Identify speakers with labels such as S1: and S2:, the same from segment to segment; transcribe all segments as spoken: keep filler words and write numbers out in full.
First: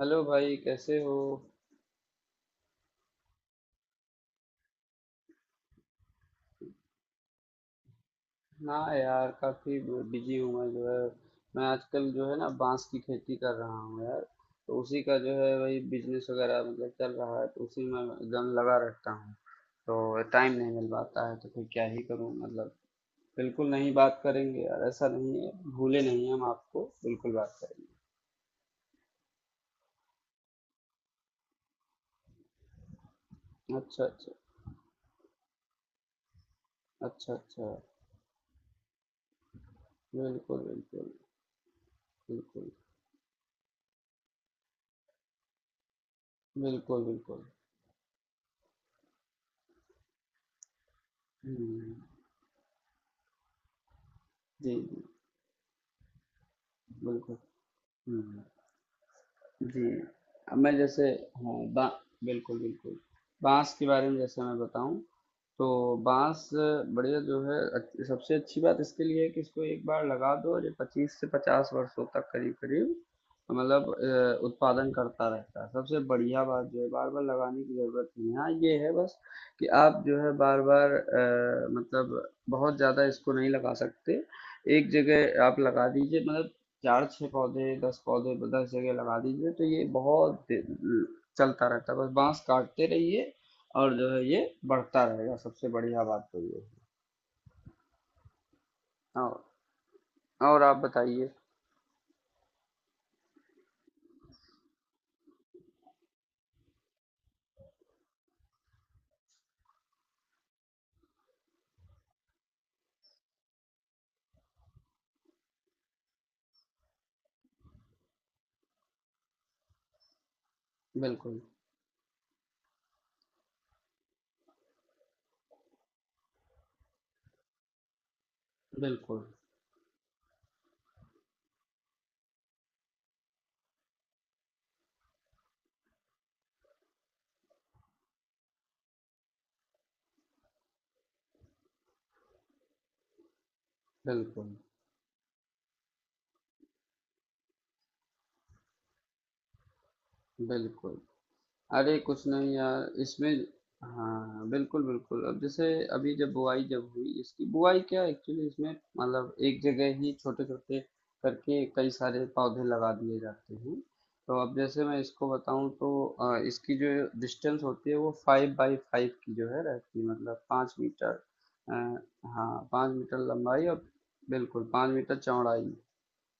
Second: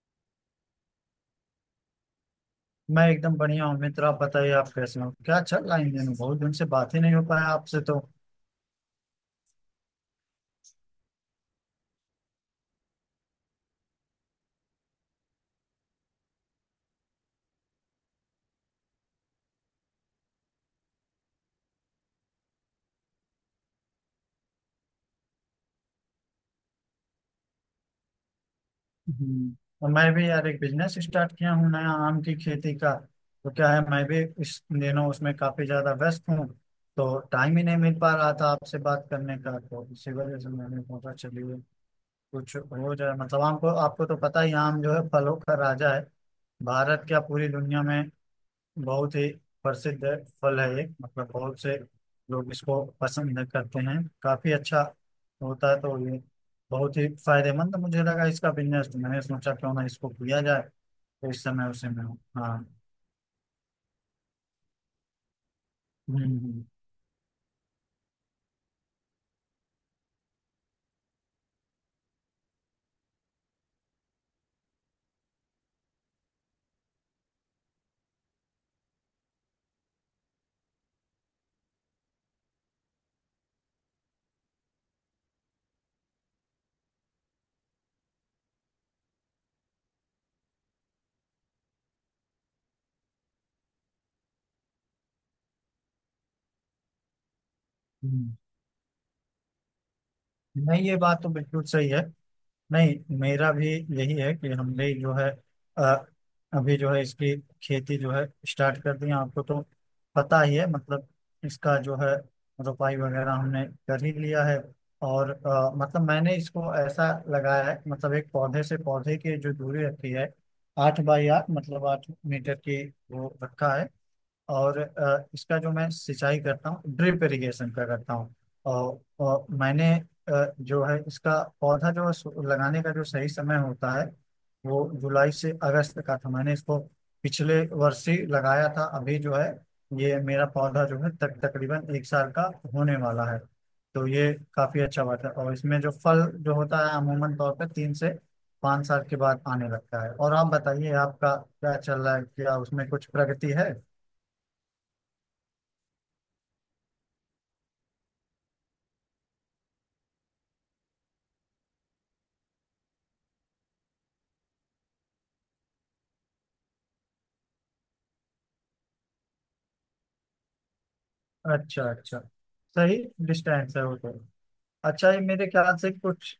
S1: Hello भाई, कैसे हो?
S2: मैं एकदम बढ़िया हूँ मित्र। आप बताइए, आप कैसे हो? क्या चल रहा है इन दिनों? बहुत दिन से बात ही नहीं हो पाया आपसे तो।
S1: ना यार, काफ़ी बिजी हूँ मैं जो है। मैं आजकल जो है ना, बांस की खेती कर रहा हूँ यार। तो उसी का जो है, वही बिजनेस वगैरह मतलब चल रहा है, तो उसी में मैं दम लगा रहता हूँ। तो टाइम नहीं मिल पाता है, तो फिर क्या ही करूँ मतलब। बिल्कुल, नहीं बात करेंगे यार, ऐसा नहीं है। भूले नहीं हम आपको, बिल्कुल बात करेंगे।
S2: हम्म। और मैं भी यार एक बिजनेस स्टार्ट किया हूँ नया, आम की खेती का। तो क्या है,
S1: अच्छा
S2: मैं भी
S1: अच्छा।
S2: इस दिनों उसमें काफी ज्यादा व्यस्त हूँ। तो
S1: अच्छा
S2: टाइम ही
S1: अच्छा।
S2: नहीं मिल पा रहा था आपसे बात करने का, तो इसी वजह से
S1: बिल्कुल
S2: मैंने
S1: बिल्कुल।
S2: सोचा चलिए कुछ
S1: बिल्कुल
S2: हो जाए। मतलब आपको आपको तो पता ही है, आम जो है फलों का राजा है,
S1: बिल्कुल।
S2: भारत क्या
S1: बिल्कुल।
S2: पूरी दुनिया में बहुत ही प्रसिद्ध फल है ये। मतलब बहुत से
S1: हम्म।
S2: लोग इसको पसंद करते हैं, काफी
S1: जी
S2: अच्छा
S1: जी।
S2: होता है। तो ये बहुत ही
S1: बिल्कुल।
S2: फायदेमंद मुझे लगा
S1: हम्म।
S2: इसका बिजनेस, तो मैंने सोचा क्यों ना
S1: जी,
S2: इसको किया
S1: अब
S2: जाए।
S1: मैं जैसे
S2: तो इस
S1: हाँ,
S2: समय
S1: बा
S2: उसे में हूँ। हाँ।
S1: बिल्कुल, बिल्कुल। बाँस के बारे में जैसे मैं बताऊँ, तो
S2: हम्म,
S1: बाँस
S2: हम्म।
S1: बढ़िया जो है। अ, सबसे अच्छी बात इसके लिए है कि इसको एक बार लगा दो और ये पच्चीस से पचास वर्षों तक करीब-करीब मतलब अ, उत्पादन करता रहता है। सबसे बढ़िया बात जो है, बार-बार लगाने की ज़रूरत नहीं है। हाँ, ये है बस कि आप जो है बार-बार अ, मतलब बहुत ज़्यादा इसको नहीं लगा सकते। एक जगह आप लगा दीजिए मतलब चार छः पौधे, दस पौधे, दस जगह लगा दीजिए, तो ये बहुत दे- चलता रहता है। बस बांस काटते रहिए और जो है ये बढ़ता रहेगा। सबसे बढ़िया बात तो ये है।
S2: हम्म।
S1: और और आप
S2: नहीं, ये बात तो
S1: बताइए।
S2: बिल्कुल सही है। नहीं, मेरा भी यही है कि हमने जो है अ, अभी जो है इसकी खेती जो है स्टार्ट कर दी है। आपको तो पता ही है मतलब इसका जो है रोपाई वगैरह हमने कर ही लिया है। और अ, मतलब मैंने इसको ऐसा लगाया है, मतलब एक पौधे से पौधे की जो दूरी रखी है, आठ बाई
S1: बिल्कुल
S2: आठ मतलब आठ मीटर की वो रखा है। और अ, इसका जो मैं सिंचाई करता हूँ, ड्रिप इरिगेशन का करता हूँ। और,
S1: बिल्कुल।
S2: और मैंने अ, जो है इसका पौधा जो है सु- लगाने का जो सही समय होता है वो जुलाई से अगस्त का था। मैंने इसको पिछले वर्ष ही लगाया था, अभी जो है ये मेरा पौधा जो है तक तकरीबन एक साल का होने वाला है। तो ये
S1: बिल्कुल
S2: काफी अच्छा बात है, और इसमें जो फल जो होता है अमूमन तौर पर तीन से पाँच साल के बाद आने लगता है। और आप बताइए,
S1: बिल्कुल।
S2: आपका क्या
S1: अरे
S2: चल रहा है?
S1: कुछ नहीं
S2: क्या उसमें
S1: यार
S2: कुछ
S1: इसमें।
S2: प्रगति है?
S1: हाँ बिल्कुल बिल्कुल। अब जैसे, अभी जब बुआई जब हुई, इसकी बुआई क्या एक्चुअली इसमें मतलब एक जगह ही छोटे छोटे करके कई सारे पौधे लगा दिए जाते हैं। तो अब जैसे मैं इसको बताऊं तो अ, इसकी जो डिस्टेंस होती है वो फाइव बाई फाइव की जो है रहती है, मतलब पाँच मीटर। अ,
S2: अच्छा, अच्छा।
S1: हाँ, पाँच
S2: सही
S1: मीटर लंबाई
S2: डिस्टेंस
S1: और
S2: है वो तो।
S1: बिल्कुल पाँच
S2: अच्छा,
S1: मीटर
S2: ये मेरे
S1: चौड़ाई।
S2: ख्याल से कुछ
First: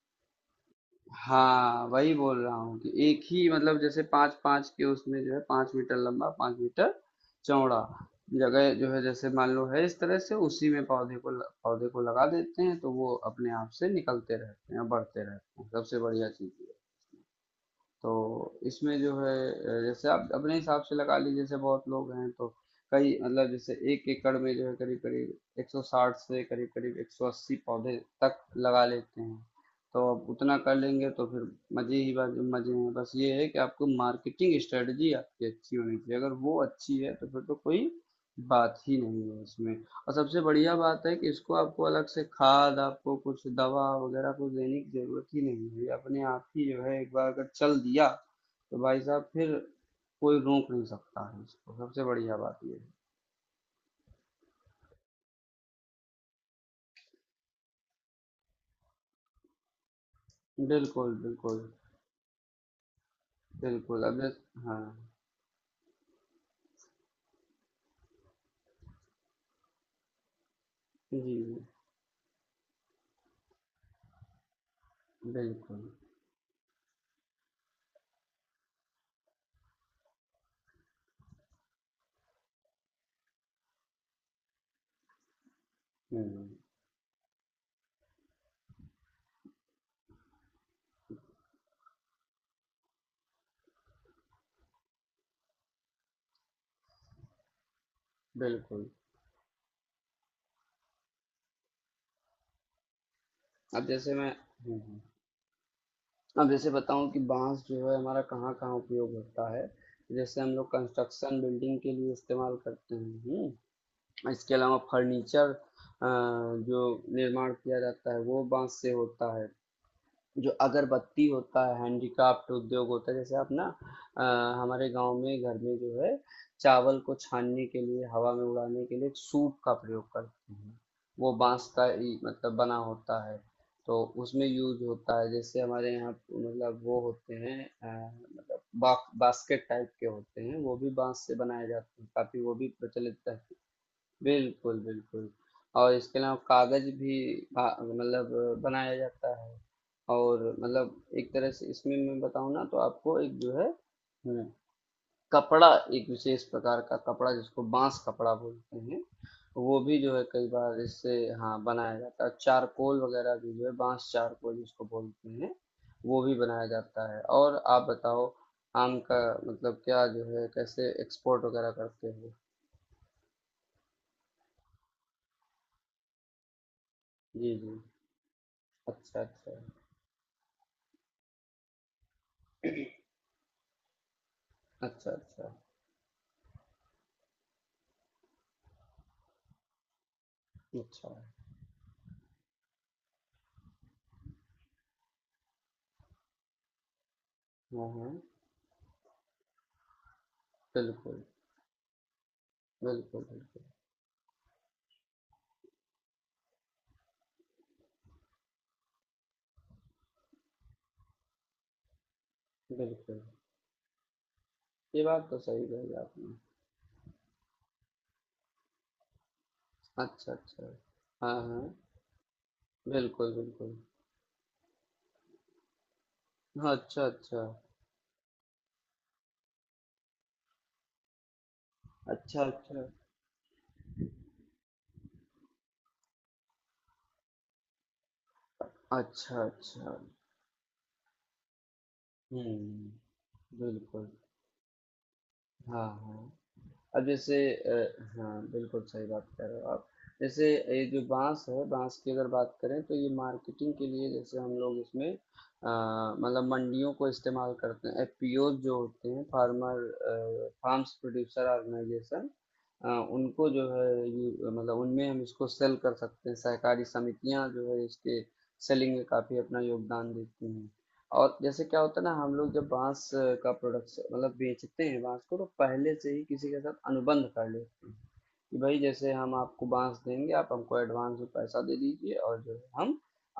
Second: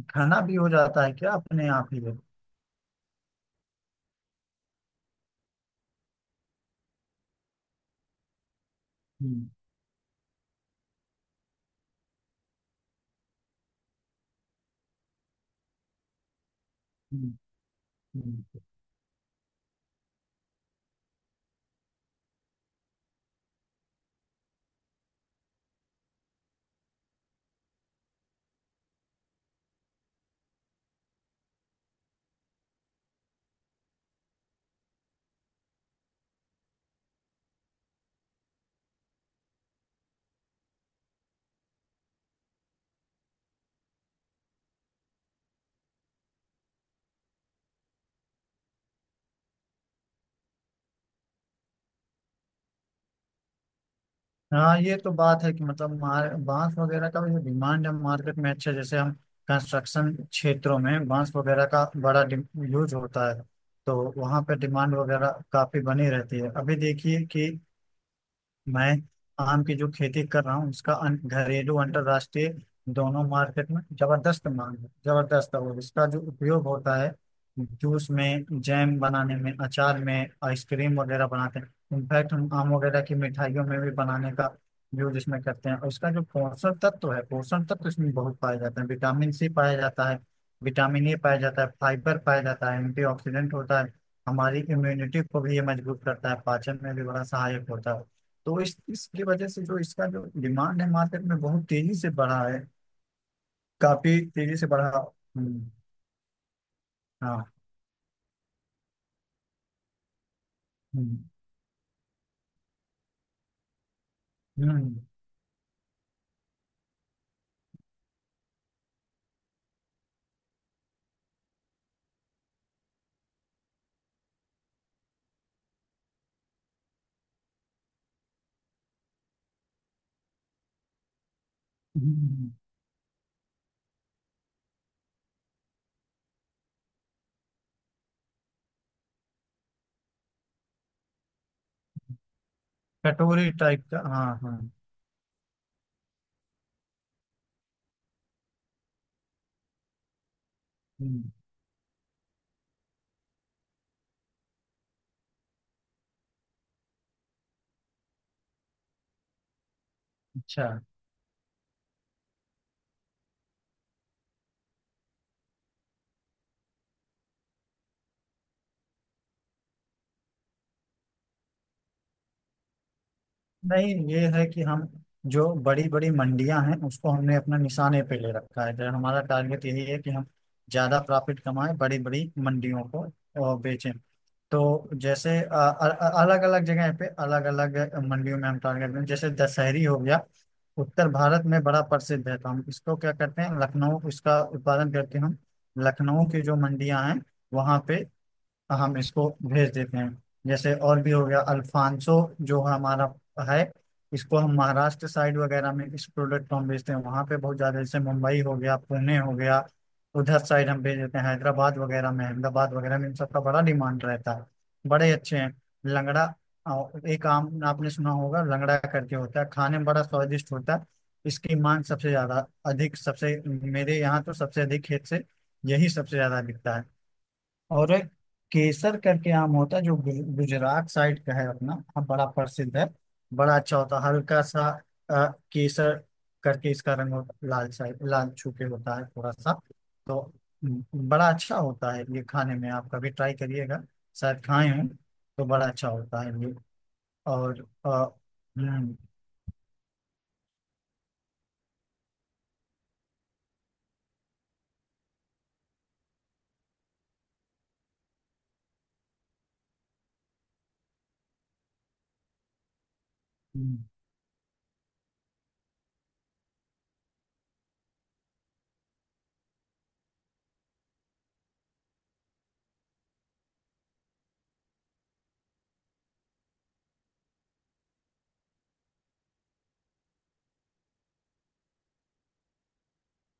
S2: घना भी हो जाता है क्या, अपने
S1: हाँ,
S2: आप ही
S1: वही
S2: है?
S1: बोल रहा हूँ कि एक ही, मतलब जैसे पाँच पाँच के उसमें जो है पाँच मीटर लंबा, पाँच मीटर चौड़ा जगह जो है, जैसे
S2: हम्म,
S1: मान लो है इस तरह से, उसी में पौधे को ल- पौधे को लगा देते हैं, तो वो अपने आप से निकलते रहते हैं, बढ़ते रहते हैं। सबसे बढ़िया चीज।
S2: हम्म।
S1: तो
S2: हम्म।
S1: इसमें जो है अ, जैसे आप अपने हिसाब से लगा लीजिए, जैसे बहुत लोग हैं तो कई, मतलब जैसे एक एकड़ में जो है करीब करीब एक सौ साठ से करीब करीब एक सौ अस्सी पौधे तक लगा लेते हैं। तो अब उतना कर लेंगे तो फिर मजे ही बात, मजे हैं। बस ये है कि आपको मार्केटिंग स्ट्रेटजी आपकी अच्छी होनी चाहिए। अगर वो अच्छी है तो फिर तो कोई बात ही नहीं है इसमें। और सबसे बढ़िया बात है कि इसको आपको अलग से खाद, आपको कुछ दवा वगैरह कुछ देने की ज़रूरत ही नहीं है। ये अपने आप ही जो है, एक बार अगर चल दिया, तो भाई साहब फिर कोई रोक नहीं सकता है इसको। सबसे बढ़िया बात ये
S2: हाँ, ये तो बात है कि मतलब मार, बांस वगैरह का भी जो डिमांड है मार्केट में। अच्छा, जैसे हम कंस्ट्रक्शन
S1: है।
S2: क्षेत्रों में
S1: बिल्कुल,
S2: बांस
S1: बिल्कुल,
S2: वगैरह का बड़ा यूज होता है,
S1: बिल्कुल।
S2: तो
S1: अब जैस
S2: वहाँ पे
S1: हाँ,
S2: डिमांड वगैरह काफी बनी रहती है। अभी देखिए कि मैं आम की जो खेती कर रहा हूँ उसका अं,
S1: जी, जी।
S2: घरेलू अंतर्राष्ट्रीय दोनों मार्केट में जबरदस्त मांग है, जबरदस्त है। और
S1: बिल्कुल।
S2: इसका जो उपयोग होता है जूस में, जैम बनाने में, अचार में, आइसक्रीम वगैरह बनाते हैं। इनफैक्ट हम आम वगैरह की मिठाइयों में भी बनाने का यूज इसमें करते हैं। और इसका जो
S1: हुँ,
S2: पोषण तत्व है, पोषण तत्व इसमें बहुत पाए जाते हैं। विटामिन सी पाया जाता है, विटामिन ए पाया जाता है, फाइबर पाया जाता है, एंटीऑक्सीडेंट होता है। हमारी इम्यूनिटी को भी ये मजबूत करता है, पाचन में भी बड़ा सहायक होता है। तो इस
S1: बिल्कुल।
S2: इसकी वजह से जो इसका जो डिमांड है मार्केट में बहुत तेजी से बढ़ा है,
S1: अब जैसे
S2: काफी
S1: मैं,
S2: तेजी से
S1: हुँ,
S2: बढ़ा।
S1: हुँ।
S2: हम्म,
S1: अब जैसे बताऊँ कि
S2: हाँ,
S1: बाँस जो है हमारा कहाँ-कहाँ उपयोग होता है। जैसे हम लोग
S2: हम्म,
S1: कंस्ट्रक्शन, बिल्डिंग के लिए इस्तेमाल करते हैं, हुँ। इसके अलावा
S2: हम्म,
S1: फर्नीचर जो निर्माण किया जाता है, वो बांस से होता है। जो अगरबत्ती होता है, हैंडीक्राफ्ट उद्योग होता है। जैसे आप ना अ, हमारे गांव में, घर में जो है चावल को छानने के लिए, हवा में उड़ाने के लिए एक सूप का प्रयोग करते हैं, वो बांस का ही
S2: हम्म।
S1: मतलब बना होता है। तो उसमें यूज होता है। जैसे हमारे यहाँ मतलब वो होते हैं अ, मतलब बा, बास्केट टाइप के होते हैं, वो भी बांस से बनाए जाते हैं, काफी वो भी प्रचलित है।
S2: कटोरी टाइप का, हाँ, हाँ।
S1: बिल्कुल, बिल्कुल। और इसके अलावा कागज भी भा मतलब बनाया जाता है। और मतलब एक
S2: हम्म,
S1: तरह से इसमें मैं बताऊँ ना, तो आपको एक जो है, हम्म, कपड़ा, एक विशेष प्रकार का कपड़ा जिसको बांस कपड़ा बोलते हैं, वो भी जो है कई
S2: अच्छा।
S1: बार इससे हाँ बनाया जाता है। चारकोल वगैरह भी जो है, बांस चारकोल जिसको बोलते हैं, वो भी बनाया जाता है। और आप बताओ, आम का मतलब क्या जो है, कैसे एक्सपोर्ट वगैरह करते हो?
S2: नहीं, ये है कि हम जो बड़ी बड़ी मंडियां हैं उसको हमने
S1: जी
S2: अपना
S1: जी।
S2: निशाने पे ले रखा है। जो
S1: अच्छा
S2: हमारा
S1: अच्छा।
S2: टारगेट यही है कि हम ज्यादा प्रॉफिट कमाएं, बड़ी बड़ी मंडियों को और बेचें। तो
S1: अच्छा,
S2: जैसे
S1: अच्छा।
S2: अलग अलग जगह पे अलग अलग मंडियों में हम टारगेट दें। जैसे दशहरी हो गया, उत्तर
S1: अच्छा।
S2: भारत में बड़ा प्रसिद्ध है, तो हम इसको क्या करते हैं, लखनऊ इसका उत्पादन करके हम लखनऊ की जो मंडियां हैं वहां
S1: हाँ,
S2: पे,
S1: हाँ।
S2: तो हम इसको भेज देते हैं। जैसे और भी
S1: बिल्कुल,
S2: हो गया अल्फांसो जो हमारा
S1: बिल्कुल।
S2: है,
S1: बिल्कुल,
S2: इसको हम महाराष्ट्र साइड वगैरह में इस प्रोडक्ट को हम भेजते हैं, वहाँ पे बहुत ज़्यादा, जैसे मुंबई हो गया, पुणे हो गया, उधर साइड हम भेज देते हैं। हैदराबाद वगैरह में, अहमदाबाद वगैरह में, इन
S1: बिल्कुल।
S2: सबका बड़ा डिमांड रहता है,
S1: ये
S2: बड़े
S1: बात
S2: अच्छे
S1: तो
S2: हैं।
S1: सही कही
S2: लंगड़ा,
S1: आपने।
S2: अ, एक आम आपने सुना होगा, लंगड़ा करके होता है, खाने में बड़ा
S1: अच्छा,
S2: स्वादिष्ट
S1: अच्छा।
S2: होता है।
S1: हाँ,
S2: इसकी
S1: हाँ।
S2: मांग सबसे ज़्यादा अधिक
S1: बिल्कुल,
S2: सबसे,
S1: बिल्कुल।
S2: मेरे यहाँ तो सबसे अधिक खेत से यही सबसे ज़्यादा
S1: हाँ,
S2: बिकता है।
S1: अच्छा, अच्छा।
S2: और एक केसर करके आम होता है जो गु- गुजरात साइड का है अपना, हाँ, बड़ा
S1: अच्छा,
S2: प्रसिद्ध
S1: अच्छा।
S2: है। बड़ा अच्छा होता है, हल्का सा अ, केसर करके इसका रंग होता है, लाल साइड, लाल छू के होता है थोड़ा
S1: अच्छा,
S2: सा।
S1: अच्छा।
S2: तो हम्म, बड़ा अच्छा होता है ये खाने में, आप
S1: हुँ,
S2: कभी ट्राई करिएगा,
S1: बिल्कुल।
S2: शायद खाए हैं, तो बड़ा
S1: हाँ,
S2: अच्छा होता
S1: हाँ।
S2: है ये।
S1: अब जैसे
S2: और
S1: अ,
S2: अ,
S1: हाँ बिल्कुल
S2: हम्म,
S1: सही बात कह रहे हो आप। जैसे ये जो बांस है, बांस की अगर बात करें, तो ये मार्केटिंग के लिए जैसे हम लोग इसमें अ, मतलब मंडियों को इस्तेमाल करते हैं। एफपीओज जो होते हैं, फार्मर फार्म्स प्रोड्यूसर ऑर्गेनाइजेशन, उनको जो
S2: हम्म।
S1: है ये मतलब, उनमें हम इसको सेल कर सकते हैं। सहकारी समितियां जो है, इसके सेलिंग में काफी अपना योगदान देती हैं। और जैसे क्या होता है ना, हम लोग जब बांस अ, का प्रोडक्शन मतलब बेचते हैं, बांस को तो पहले से ही किसी के साथ अनुबंध कर लेते हैं कि भाई जैसे हम आपको बांस देंगे, आप हमको एडवांस में पैसा दे दीजिए, और जो है हम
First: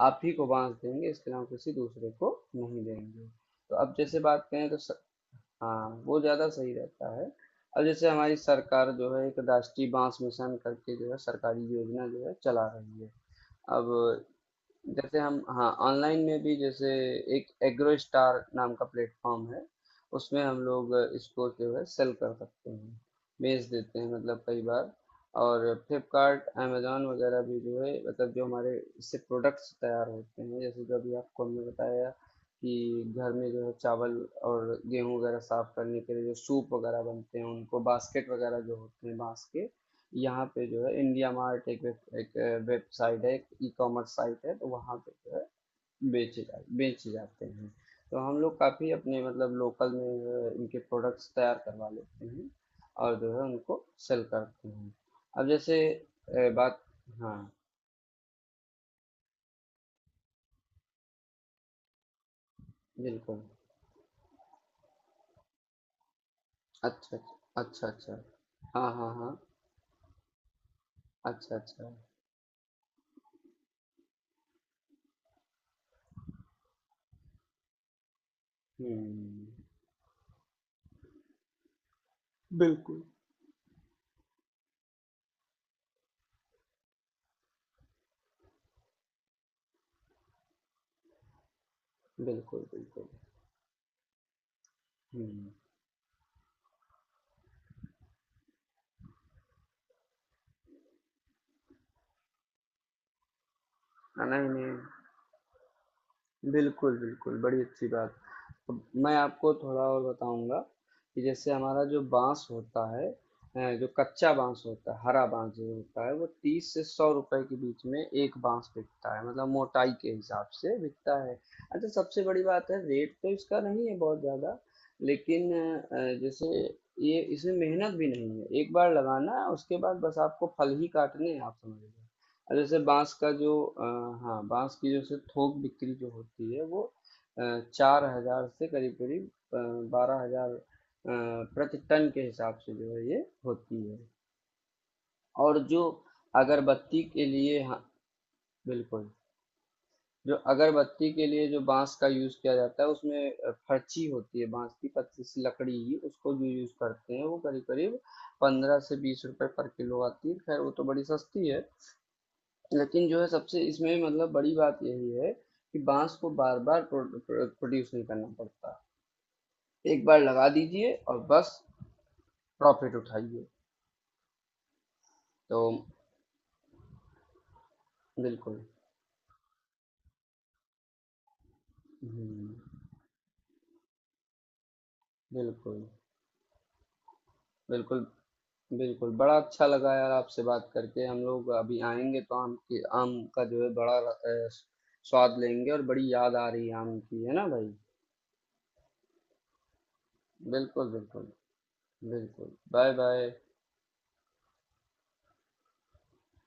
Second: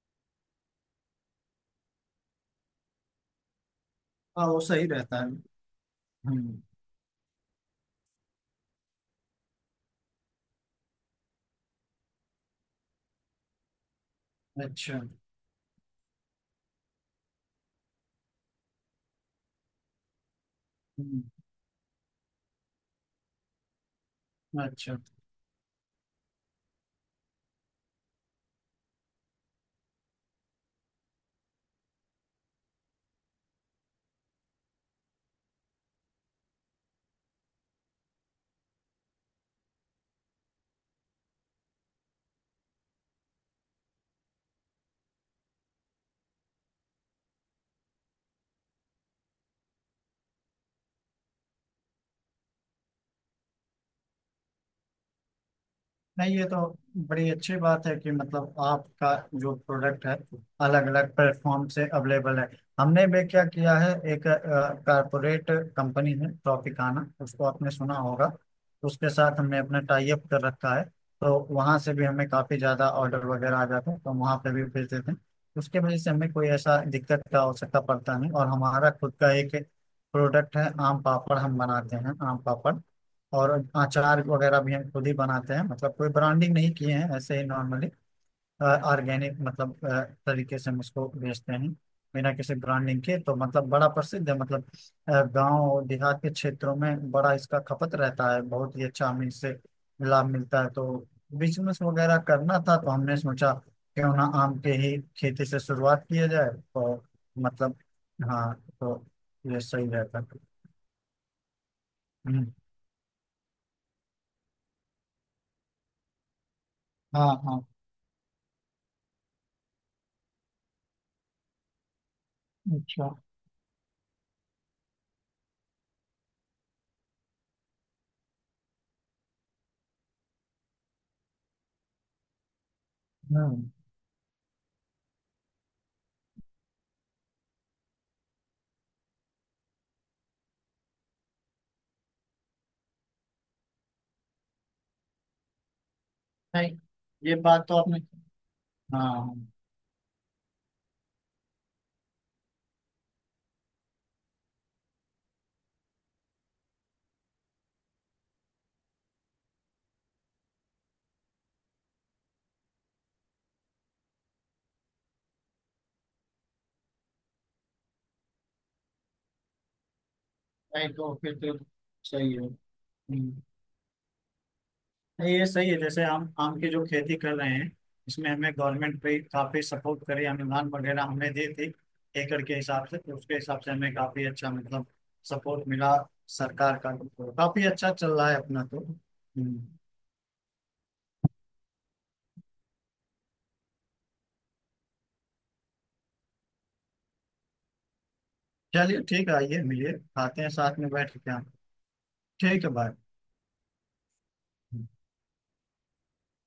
S1: आप ही को बांस देंगे, इसके अलावा किसी दूसरे को नहीं देंगे। तो अब जैसे
S2: हाँ,
S1: बात
S2: वो
S1: करें तो
S2: सही
S1: स-
S2: रहता है।
S1: हाँ वो ज़्यादा
S2: हम्म।
S1: सही रहता है। अब जैसे हमारी सरकार जो है एक राष्ट्रीय बांस मिशन करके जो है सरकारी योजना जो है चला रही है। अब
S2: अच्छा।
S1: जैसे हम हाँ, ऑनलाइन में भी जैसे एक एग्रो स्टार नाम का प्लेटफॉर्म है, उसमें हम लोग
S2: हम्म,
S1: इसको जो है सेल कर सकते हैं, बेच देते हैं मतलब कई बार।
S2: अच्छा।
S1: और फ्लिपकार्ट, अमेजोन वगैरह भी जो है, मतलब जो हमारे इससे प्रोडक्ट्स तैयार होते हैं, जैसे जो अभी आपको हमने बताया कि घर में जो है चावल और गेहूं वगैरह साफ करने के लिए जो सूप वगैरह बनते हैं, उनको, बास्केट वगैरह जो होते हैं बांस के, यहाँ पे जो है इंडिया मार्ट एक वेब एक वेबसाइट है, एक ई कॉमर्स साइट है, तो वहाँ पे जो है बेचे जा बेचे जाते हैं। तो हम लोग काफ़ी अपने मतलब लोकल में जो है इनके प्रोडक्ट्स तैयार करवा लेते हैं और जो है उनको सेल करते हैं। अब जैसे
S2: नहीं, ये
S1: अ,
S2: तो
S1: बात,
S2: बड़ी
S1: हाँ
S2: अच्छी बात है कि मतलब आपका जो प्रोडक्ट है अलग अलग प्लेटफॉर्म से अवेलेबल है। हमने भी
S1: बिल्कुल।
S2: क्या किया है, एक कारपोरेट कंपनी है ट्रॉपिकाना,
S1: अच्छा अच्छा।
S2: उसको आपने
S1: अच्छा
S2: सुना
S1: अच्छा।
S2: होगा।
S1: हाँ
S2: उसके
S1: हाँ हाँ।
S2: साथ हमने अपना टाई अप कर रखा है, तो
S1: अच्छा
S2: वहाँ
S1: अच्छा।
S2: से भी हमें काफ़ी ज़्यादा ऑर्डर वगैरह आ जाते हैं, तो हम वहाँ पे भी भेज देते हैं। उसके वजह से हमें कोई ऐसा दिक्कत का आवश्यकता पड़ता नहीं। और हमारा खुद का
S1: हम्म।
S2: एक प्रोडक्ट है आम पापड़, हम बनाते हैं आम पापड़।
S1: बिल्कुल
S2: और अचार वगैरह भी हम खुद ही बनाते हैं, मतलब कोई ब्रांडिंग नहीं किए हैं, ऐसे ही नॉर्मली ऑर्गेनिक मतलब अ, तरीके से हम उसको बेचते हैं, बिना किसी
S1: बिल्कुल।
S2: ब्रांडिंग
S1: बिल्कुल।
S2: के। तो मतलब बड़ा प्रसिद्ध है, मतलब
S1: हम्म।
S2: गांव देहात के क्षेत्रों में बड़ा इसका खपत रहता है, बहुत ही अच्छा हमें इससे लाभ मिलता है। तो बिजनेस वगैरह करना था तो हमने सोचा क्यों ना
S1: हाँ, नहीं
S2: आम के
S1: नहीं,
S2: ही खेती से शुरुआत किया जाए, तो
S1: बिल्कुल बिल्कुल, बड़ी
S2: मतलब,
S1: अच्छी बात।
S2: हाँ।
S1: अब
S2: तो
S1: मैं आपको
S2: ये
S1: थोड़ा
S2: सही
S1: और
S2: रहता है।
S1: बताऊंगा कि जैसे हमारा जो बांस
S2: हम्म,
S1: होता है, अ, जो कच्चा बांस होता है, हरा बांस जो होता है, वो तीस से सौ
S2: हाँ,
S1: रुपए के
S2: हाँ।
S1: बीच में एक बांस बिकता है, मतलब मोटाई के हिसाब से बिकता है। अच्छा, सबसे बड़ी बात है,
S2: अच्छा।
S1: रेट तो इसका नहीं है बहुत ज़्यादा। लेकिन अ, जैसे ये, इसमें मेहनत भी नहीं है। एक बार लगाना, उसके बाद बस आपको फल ही काटने हैं, आप समझ लीजिए। अब जैसे बांस का जो
S2: हम्म।
S1: अ, हाँ बांस की जैसे थोक बिक्री जो होती है वो चार हज़ार से करीब-करीब अ, बारह हज़ार अ, प्रति टन के हिसाब से जो है ये होती है। और जो
S2: नहीं,
S1: अगरबत्ती के
S2: ये
S1: लिए
S2: बात तो
S1: हाँ,
S2: आपने।
S1: बिल्कुल।
S2: हाँ।
S1: जो अगरबत्ती के लिए जो बाँस का यूज़ किया जाता है, उसमें अ, फर्ची होती है बाँस की, पतली सी लकड़ी ही उसको जो यूज़ करते हैं, वो करीब-करीब पंद्रह से बीस रुपए पर किलो आती है। ख़ैर वो तो बड़ी सस्ती है। लेकिन जो है सबसे इसमें मतलब बड़ी बात यही है कि बाँस को बार-बार प्रो प्रो प्रोड्यूस नहीं करना पड़ता। एक बार लगा
S2: नहीं,
S1: दीजिए,
S2: तो
S1: और
S2: फिर
S1: बस
S2: तो सही है।
S1: प्रॉफिट
S2: हम्म,
S1: उठाइए।
S2: नहीं ये
S1: तो
S2: सही है। जैसे हम आम की जो खेती कर रहे हैं, इसमें हमें
S1: बिल्कुल।
S2: गवर्नमेंट पे काफी सपोर्ट करे, अनुदान वगैरह हमें दी थी एकड़ के
S1: हम्म,
S2: हिसाब से, तो उसके हिसाब से हमें काफी अच्छा मतलब सपोर्ट
S1: बिल्कुल
S2: मिला सरकार का, तो काफी अच्छा
S1: बिल्कुल।
S2: चल रहा है अपना तो।
S1: बिल्कुल बड़ा अच्छा
S2: हम्म।
S1: लगा यार आपसे बात करके। हम लोग अभी आएंगे तो आम के, आम का जो है बड़ा अ, स्वाद लेंगे, और बड़ी याद आ रही है आम की, है ना भाई?
S2: चलिए ठीक है, आइए मिलिए, खाते हैं साथ में
S1: बिल्कुल
S2: बैठ के,
S1: बिल्कुल।
S2: क्या।
S1: बिल्कुल,
S2: ठीक है,
S1: बाय
S2: बाय।
S1: बाय।